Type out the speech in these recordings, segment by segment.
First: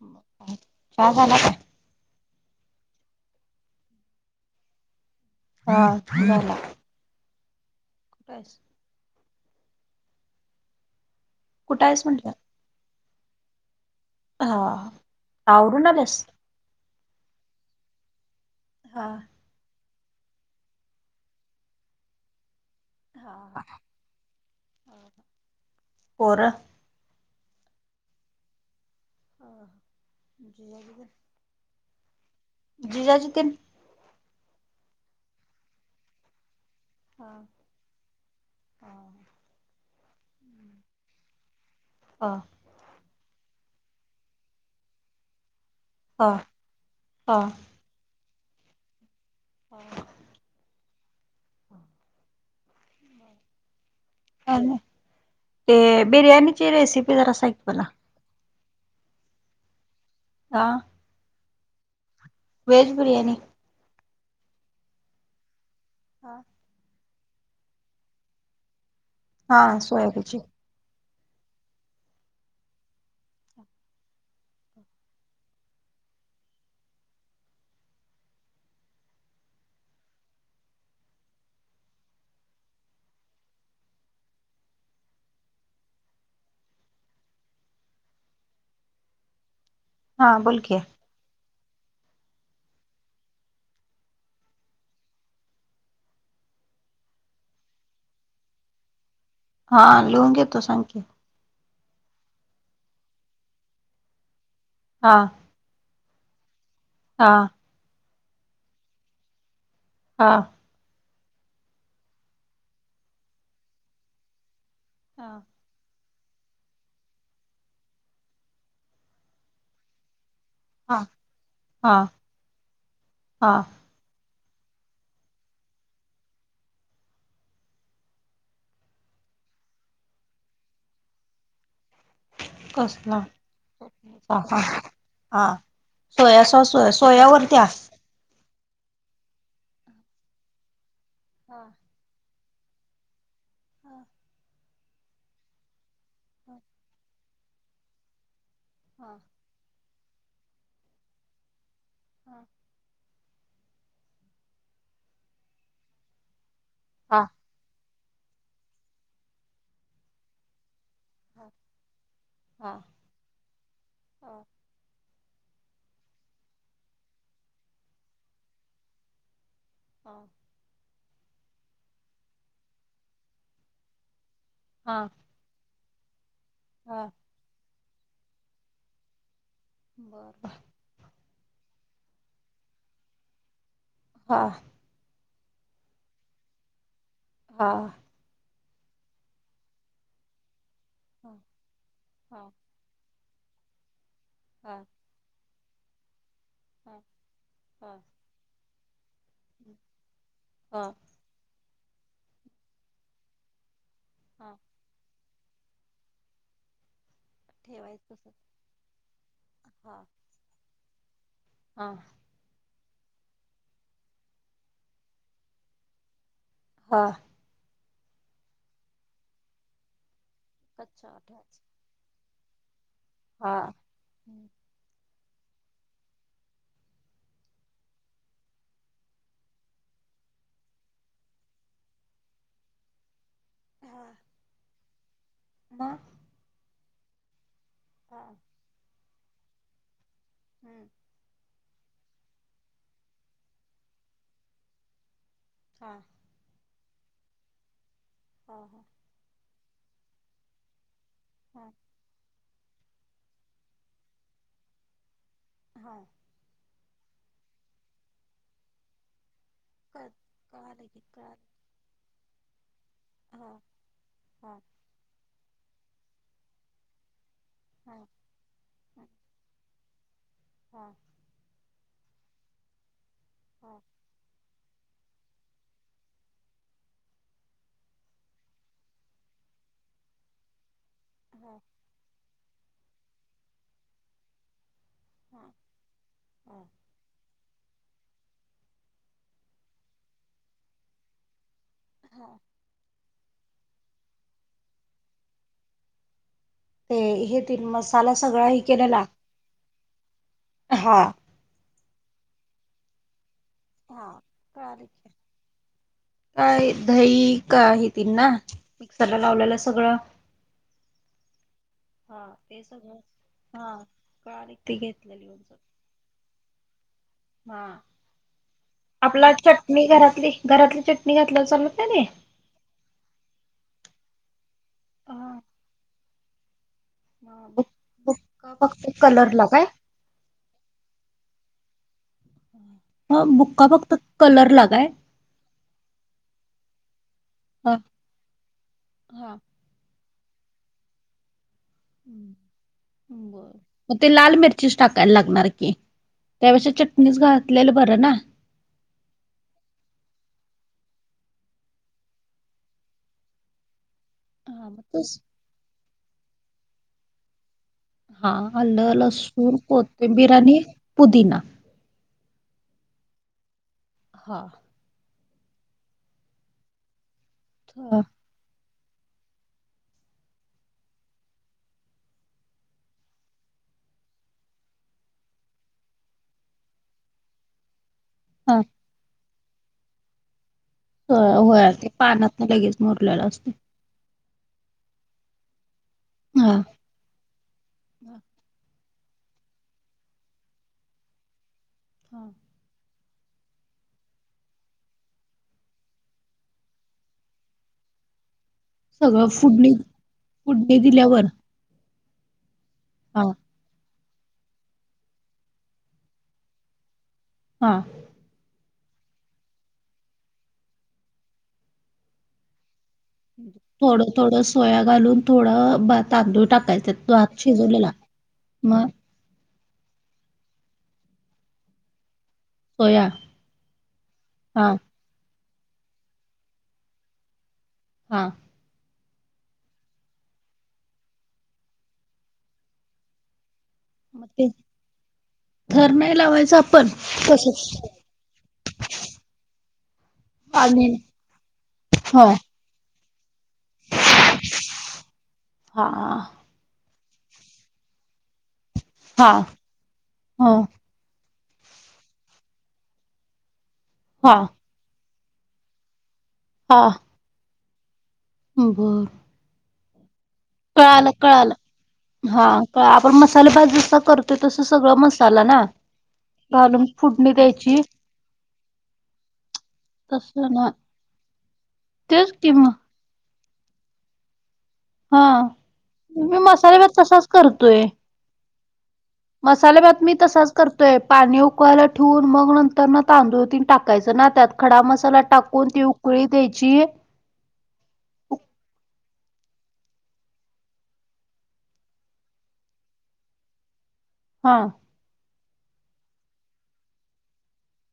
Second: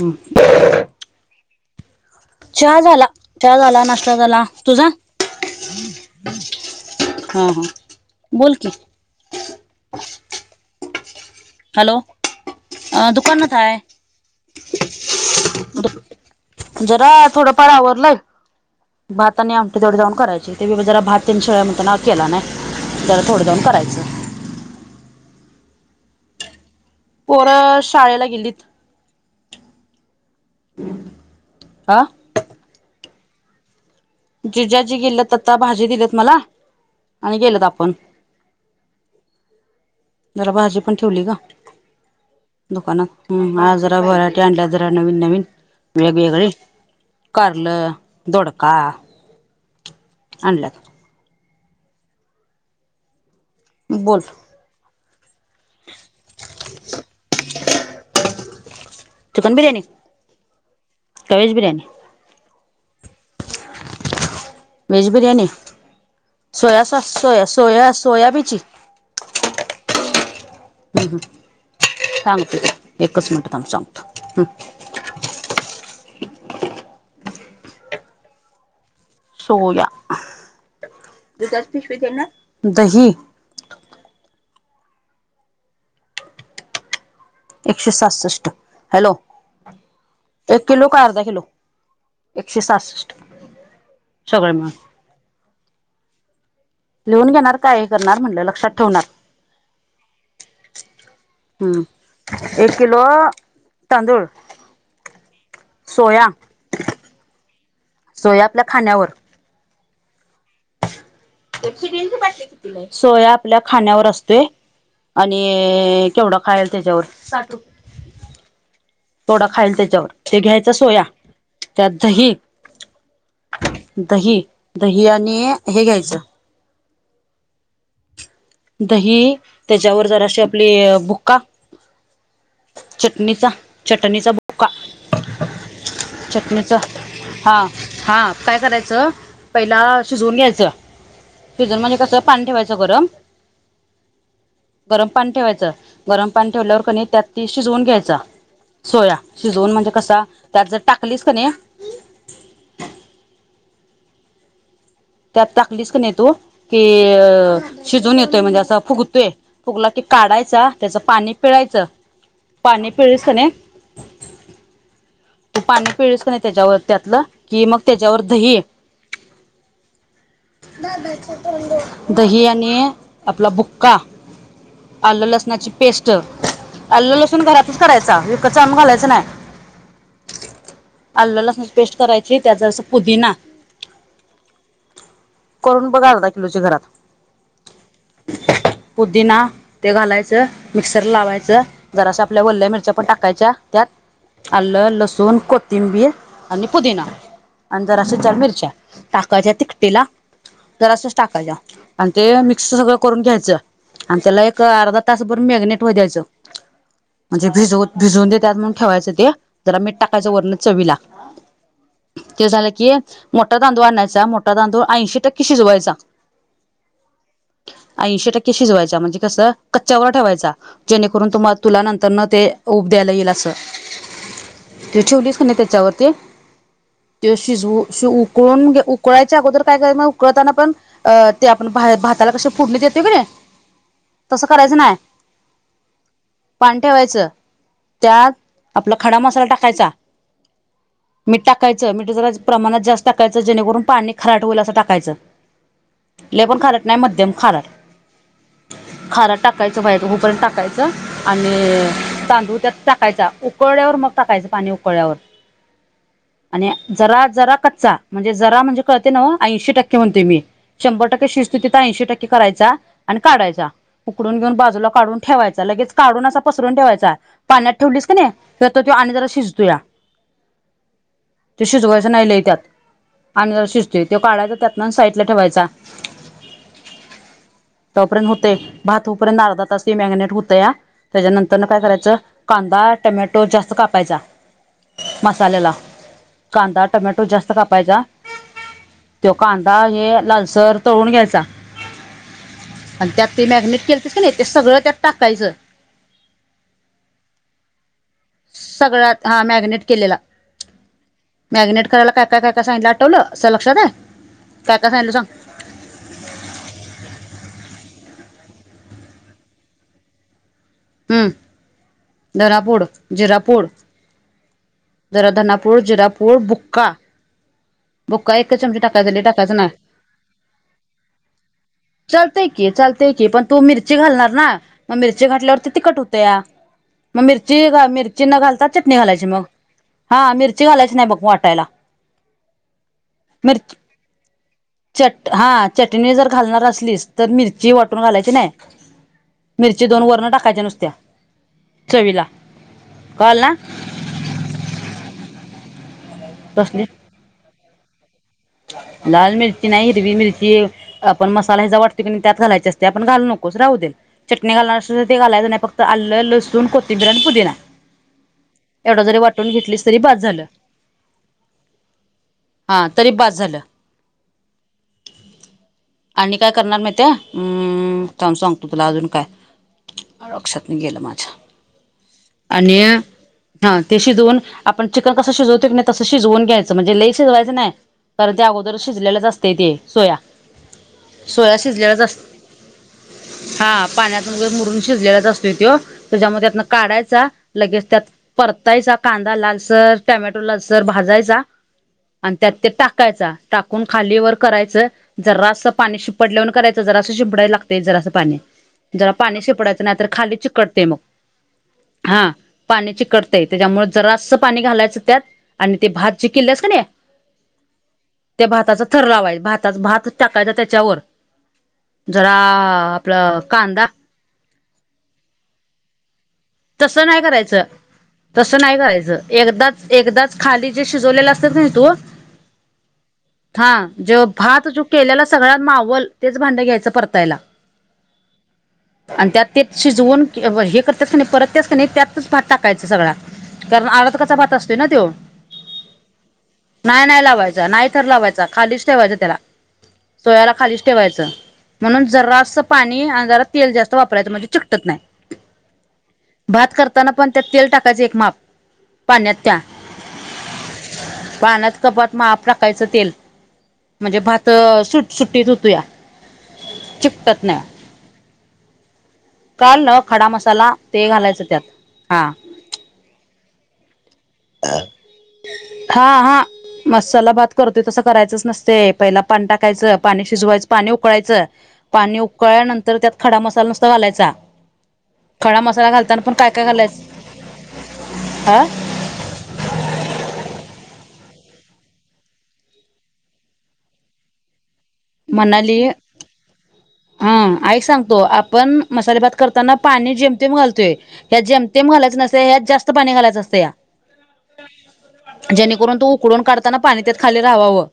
हम्म. चहा झाला का? चहा झाला. चहा झाला, नाश्ता झाला. तुझा? हा झाला. हा हा कुठं बोल आहेस? की. कुठं आहेस म्हटलं? अ दुकानात हाय. हा आवरून आलीयास? जरा थोडंफार आवरलंय हा भात आणि आमटी तेवढी जाऊन करायची, ते मी जरा भात तीन शिळा हाय म्हणताना केला नाही. जरा थोडं जाऊन करायचं पोरं? पोरं शाळेला गेलीत. [inaudible] आ? जीज्याजी तेण? जिज्याजी गेलेत पत्ता भाजी दिलीत मला हा आणि गेलत आपण. [inaudible] जरा भाजी पण ठेवली का? हा. दुकानात ह्म, आज जरा व्हरायटी आणल्या, जरा नवीन- नवीन. हा. वेगवेगळी कारंल, दोडका [inaudible] आणलत. बोल. काय नय. ते बिर्याणीची रेसिपी जरा सागं मला. चिकन बिरयाणी. का? का hedge biryani. Veg biryani. Veg biryani [unintelligible] का सोया-सोया सोयाबीची. हा सोयाबीची. ह्म ह्म सांगते, एकच मिनट थांब सांगतो. सोया, दुधाची पिशवीत हे ना. दही एकशे सहासष्ट. हॅलो, हा बोल एक की. किलो का अर्धा किलो? एकशे सहासष्ट सगळं मिळून. लिहून घेणार का हे करणार म्हणलं लक्षात ठेवणार. हा लिहून घेतो, सागं की? हम्म, एक किलो तांदूळ हा. सोया हा. सोया आपल्या खाण्यावर हा. सोया आपल्या खाण्यावर असते आणि हा ऐ केवढा खायलं त्याच्यावर. थोडा खाईल त्याच्यावर, ते घ्यायच सोया हा त्यात दही हा दही-दही आणि हे घ्यायचं दही त्याच्यावर जराशी आपली बुक्का कसला? चटणीचा- चटणीचा हा हा बुका. हा सोया सॉस चटणीचा सोयावरती हा हां. हा काय करायचं, पहिला शिजवून घ्यायचं, शिजवून म्हणजे कसं पाणी ठेवायचं गरम [inaudible] गरम पाणी ठेवायचं, गरम पाणी ठेवल्यावर कनी त्यात ती शिजवून घ्यायचा. सोया शिजवून म्हणजे कसा त्यात जर टाकलीस कनी [inaudible] त्यात टाकलीस कनी नही तू, हा की शिजून येतोय म्हणजे असं फुगतोय फुगला की काढायचा त्याचं पाणी पिळायचं हा पाणी पिळस कं नई तू पाणी पिलीस का नाही त्येजावर त्यातलं, कि मग त्येजावर दही. हा. दही आणि आपला बुक्का, हा आल्ल- लसणाची पेस्ट, हा आल्ल- लसूण घरातच करायचा, विकतच आणून घालायचं नाय. [unintelligible] आल्ल -लसनाची पेस्ट करायची, त्यात अस पुदिना. हा. करून बघ अर्धा किलोची घरात. हां. पुदीना, ते घालायचं, मिक्सर लावायचं, जरास आपल्या वल्या मिरच्या पण टाकायच्या त्यात, आल्ल, हा लसूण, कोथिंबीर आणि पुदिना हा आणि जरास चार मिरच्या, टाकाच्या तिकटीला, हा जरासं टाकायच्या आणि ते मिक्स सगळं करून घ्यायचं आणि त्याला हा एक अर्धा तास रातभर मॅग्नेट व्हाय घ्यायचं, जे भिजवत, ठेवायचं भिजून दे ठेवायचं ते, जरा मीठ हा टाक वरण चवीला. हा ते झालं कि, मोठा तांदूळ आणायचा, मोठा तांदूळ ऐंशी टक्के शिजवायचा. हा. ऐंशी टक्के शिजवायचा म्हणजे कसं, कच्च्यावर ठेवायचा. कच्चा जेणेकरून तुम्हाला, ठेवायच तुला नंतरन ते, उभ द्यायला येईल असं. हा ते ठेवलीस कणी त्येच्यावर ते ते शिजवू, उकळून, उकळायच्या अगोदर काय करायचं उकळताना पण अ, ते आपण भा, भाताला कसं फोडणी देतोय कणी हा तसं करायचं नायं, मग पाणी ठेवायचं. हा त्यात, आपला खडा मसाला टाकायचा, मीठ टाक कायचं, मीठ जरा प्रमाणात जास्त टाकायचं जेणेकरून पाणी खराट होईल असं टाकायचं. हा लई पण खारट नाय, मध्यम खारट. हा खारट टाक हुपर्यंत टाकायचं आणि हा तांदूळ त्यात टाकायचा, उकळ्यावर मग टाकायचं. पाणी उकळ्यावर. [unintelligible] जरा, जरा कच्चा म्हणजे जरा म्हणजे कळतयं नव्ह? ऐंशी टक्के म्हणते मी. कळालं की शंभर टक्के कळालं शिजतुय तिथ ऐंशी टक्के करायचा आणि हा काढायचा, उकडून घेऊन हा बाजूला काढून ठेवायचा, लगेच काढून असा पसरून ठेवायचा, पाण्यात हा ठेवलीस कणी, तर तो हा आणि जरा शि त्या, हा त्यो शिजवायचं नाही लई त्यात. आणि जरा शिजतोय, त्यो काढायचा त्यातन साईडला ठेवायचा. तो पर्यंत होतयं, भात हुपर्यंत अर्धा तास ते मॅगनेट होतया. हा त्येज्यानंतरन काय करायचं, कांदा, टमॅटो जास्त कापायचा. मसाल्याला, कांदा, टमॅटो जास्त कापायचा. त्यो कांदा हे लालसर तळून घ्यायचा. हा हा आणि त्यात ते मॅग्नेट केलंत कणी, ते सगळं त्यात टाकायचं. ते हे तीन मसाला सगळा ही केलेला. सगळ्यात हा मॅगनेट करायला काय, काय, काय, काय सांगितलं आठवलं? तुझ्या लक्षात हाय? हा काय, कळालं काय की. सांगितलो सांग? काय, दही का हे ती ना, त्याला लावलेलं सगळं. हम. हा ते धनापूड, सगळं जिरापूड, हा कळाली ती जरा घेतलेली धनापूड, जिरापूड, बुक्का. हा. बुका एक चमचा टक आपला चटणी घरातली, घरातली चटणी घातलं चालत नाही ती. चालतंय की चालत की, पण तू मिरची घालणार ना मग मिरची हा घातल्यावरती तिकट होत्या. मग हा बुक मिरची मिरची न बुक्का घालता फक्त चटणी घालायची मग, कलरला काय? हा मिरची घालायची नाही बघ वाटायला. ह बुक्का मिरची फक्त कलर लाग चट हा चटणी जर घालणार असलीस तर मिरची ह वाटून घालायची नाही. हा. मिरची दोन वरण टाकायच्या नुसत्या चवीला कळल बर ना. मग ते लाल मिरचीच टाकायला लागणार की, त्यापेक्षा कसली चटणीच घातलेलं बरं ना. लाल मिर्ची नाही, हिरवी मिर्ची. आपण मसाला ह्याचा वाटतो की नाही त्यात घालायचे असते, पण घालू नकोस राहू दे. चटणी हा घालणार मग अस तर तस ते घालायं नाही फक्त आल्लं, लसूण, कोथिंबीर आणि पुदिना. हा आलं एवढं जरी वाटून लसून, घेतलीस तरी बास कोथिंबिर, झालं आणि पुदीिना हा तरी बास झालं. हां. आणि काय करणार माहित हाय. हा. थांब सांगतो तुला अजून काय, लक्षात न गेलं माझ्या. आणि हा ते शिजवून आपण चिकन कसं शिजवतो की नाही तं शजवून घ्यायचं म्हणजे लई शिजवायचं नाही. कारण त्या हा, अगोदर शिजलेलेच असते ते सोया. होय सोया होय ते शिजलेलाच पानात लगेच मुरलेलं असतय् ते. पाण्यातूनग मुरून शिजलेलाच असतोय त्यो, त्याच्यामध्ये हा. त्यातन काढायचा. लगेच त्यात परतायचा कांदा लालसर, टमॅटो लालसर भाजायचा. हा, आणि त्यात ते टाकायचा, टाकून खालीवर करायचं. जरा असं पाणी शिपडल्यावरून करायचं जरासं शिपडायला लागते जरा असं पाणी. जरा सगळं पाणी फुडणी शिपडायचं नाही तर खाली फुडणी चिकटते मग, दिल्यावर हा पाणी हा चिकटते. त्याच्यामुळे जरासं पाणी घालायचं त्यात, आणि ते भात जे केल्यास कणी हा. ते भाताचं थर लावायच, भाताच भात टाकायचा त्याच्यावर जरा आपलं कांदा थोडं थोडं सोया घालून, थोडं तांदूळ टाक तसं नाही करायचं, तसं नाही मग करायचं एकदा एकदाच खाली जे शिजवलेले असतय ते तू सोया हा, जेव्हा हा भात जो केलेला सगळ्यात मावल तेच भांडं घ्यायचं परतायला. हा. आणि त्यात ते शिजवून, हे करतात नाही परत त्यातकणी त्यातच भात टाकायच सगळा, कारण मग अर्धकच्चा ते भात असतोय नव त्यो. थर नाही लावायचं आपण नाही नाही तसच लावायचं नाही, थर लावायचा खालीच ठेवायचं त्याला. सोयाला खालीच आणि ठेवायचं, म्हणून हा जरं स पाणी आणि जरा तेल जास्त वापरायचं म्हणजे चिकटत नाही. हां. भात करताना पण त्यात तेल टाकायच एक माप, हा पाण्यात त्या. हा पाण्यात कपात माप टाकायचं तेल, म्हणजे हा भात सुट सुट्टीत होतोय. हा. चिकटत नाय. हम्म बर. कळालं ना? खडा मसाला ते घालायचं त्यात हा. क आपण मसाले भात जसा करतो, तसं सगळं मसाला ना? हा हा, घालून फुडणी मसाला भात द्यायची करतोय तसं करायचंच नसतेय, पहिला पाणी टाकायचं पाणी तस शिजवायचं ना पाणी उ कळायचं, पाणी तेच कि म उकळल्यानंतर त्यात खडा मसाला नुसता घालायचा. हा खडा मसाला घालताना पण मी काय काय मसाले भात घालायचं, तसाच करतोय ह? मसाले भात मी तसाच करतोय पाणी उक कळायला ठेवून मग नंतरन तांदुळ तिन टाकायचं ना त्यात खडा मस् साला टाकून ती उकळी द्यायची. हम्म, ऐक सांगतो आपण मसाले भात करताना पाणी जेमतेम घालतोय. ह्यात जेमतेम घायच नसतंय ह्यात जास्त पाणी घालायचं असतंया. हा. जेणेकरून तो उकडून काढताना पाणी त्यात खाली राहावावं.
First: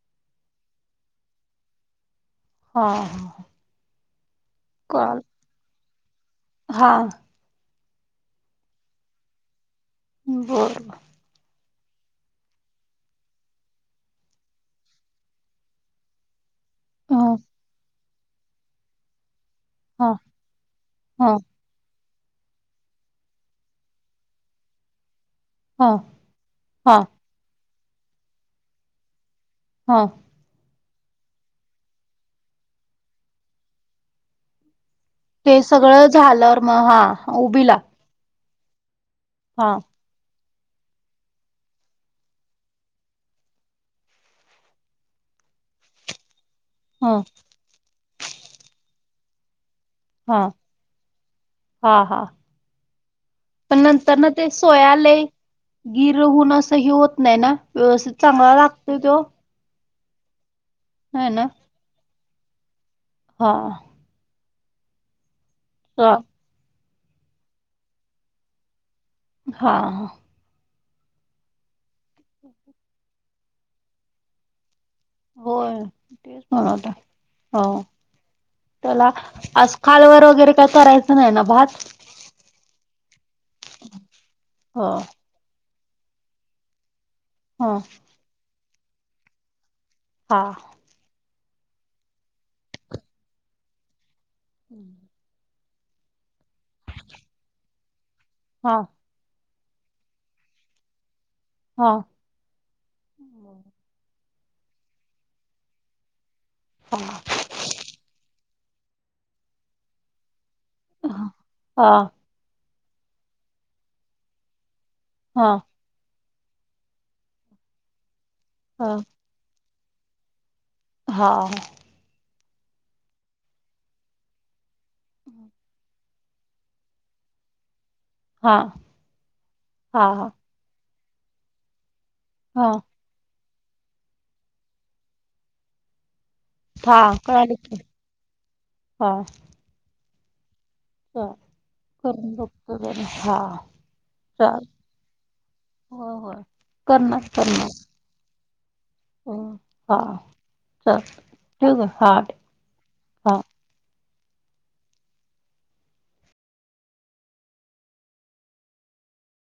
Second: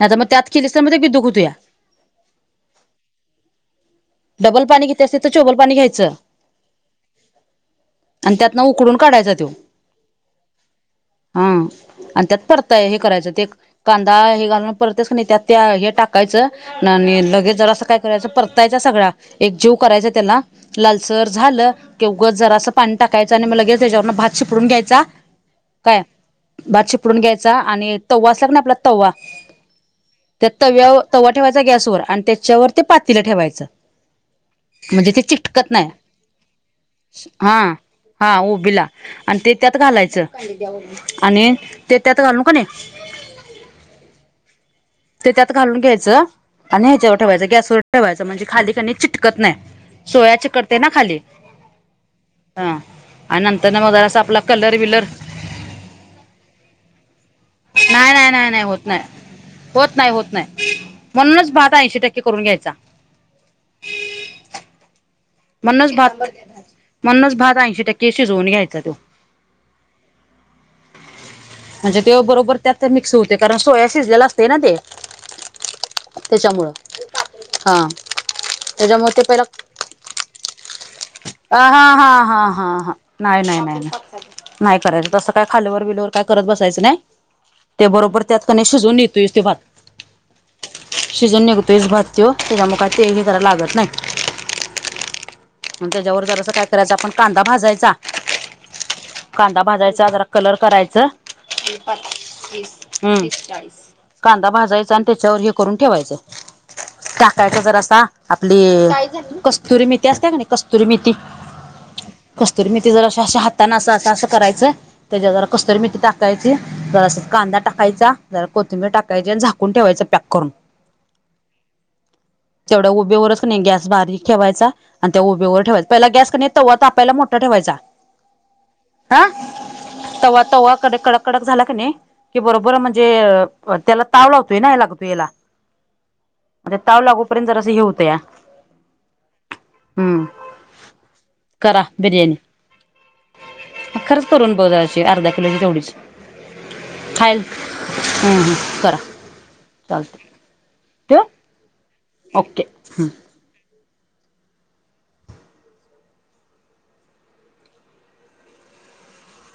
नाहीतर मग त्यात केलीस तर बिदुक हुतुया. हा हा. डबल पाणी घित्यास तिथं चोबल पाणी घ्यायचं. हा. आणि त्यातनं उकडून काढायचा तो. बर. हम्म. आणि त्यात परता हे करायचं ते कांदा हे घालून परततेस क नाय त्यात ते हे टाक कायच ह आणि लगेच जरा असं काय करायचं परतायचा सगळा एक जीव करायचा हा त्याला लालसर हा झालं की उगच जरासं पाणी टाकायचं आणि मग लगेच त्याच्यावरनं भात शिपडून घ्यायचा. हा काय, भात हा शिपडून घ्यायचा आणि तवा असला की नाही आपला तव्वा हा. त्या तव्याव तवा ठेवायचा गॅसवर आणि त्याच्यावर ते पातीलं ठेवायचं, म्हणजे ते ते चिटकत नाही सगळं झाल्यावर मग हा, हा उबीला. हा उबीला आणि ते त्यात घालायचं आणि ते त्यात घालून का नाही ते त्यात घालून घ्यायचं आणि ह्याच्यावर ह ठेवायचं, गॅसवर ठेवायचं म्हणजे खाली का नि चिटकत नाही. सोया हा चिकटतेना खाली. हा हा हा, आणि नंतरन पण मग नंतर जरासं ना आपला ते कलर सोया बिलर लय गिर होऊन असं हि होत नाही ना, व्यवस्थित नाही नाही नाही चांगला नाही होत लागतोय नाही तो? होत नाही होत नाही, नाही ना म्हणूनच भात ऐंशी टक्के करून घ्यायचा. हा. म्हणूनच हा भात, म्हणूनच भात ऐंशी टक्के शिजवून घ्यायचा तो. हा. म्हणजे त्यो बरोबर त्यात मिक्स होतंय, कारण सोया शिजलेला असतंय ना ते. होय, तेच त्याच्यामुळं म्हणत हो हा त्याला त्याच्यामुळे आस् खालवर वगैरे काय कराय अ हा अ हा अ हा नाही नाही नाही नाही नाही हो करायचं तसं काय खालवर बिलवर काय करत बसायचं नाही, ह ते बरोबर त्यात क नाय शिजवुन येतोयच त्यो भात. हा. शिजून निघतोयचं भात त्यो, त्याच्यामुळं काय ते हे कराय लागत नाही. [inaudible] मग त्याच्यावर जरासा काय करायचं आपण कांदा भाजायचा हा. कांदा भाजायचा, जरा कलर करायच. हा हम्म कांदा भाजायचा आणि त्याच्यावर हे करून ठेवायचं. हां. टायक जरसा आपली कस्तुरी मेथी असते का नाही, कस्तुरी मेथी हा हा कस्तुरी मेथी जराशा हाताने असं असं असं करायचं त्याच्या जरा हा कस्तुरी मेथी टाक कायची कांदा टाकायचा जरा कोथिंबीर हा टाकायची आणि झाकून ठेवायचा पॅक करून. हा. तेवढ्या उभेवरच क नाही गॅस बारीक ठेवायचा आणि त्या उभेवर ठेवायचा पहिला गॅस क नाही तवा तापायला मोठा ठेवायचा हा हा हा तवा तवा कडे कडक कडक झाला का नाही की हा बरोबर म्हणजे अ त्याला ताव लावतोय ना लागतो याला आता ताव हा लागोपर्यंत कळाले जरसा की हे होतया. हा. हम्म. का करा करून बघतो जरा हा. अ खरच करून बघायची अर्धा किलोची तेवढीच. होय होय करणार खायल करणार. हम्म हम्म करा. हो हा चालतंय चाल ठेवू का हा. ओके हम्म. हा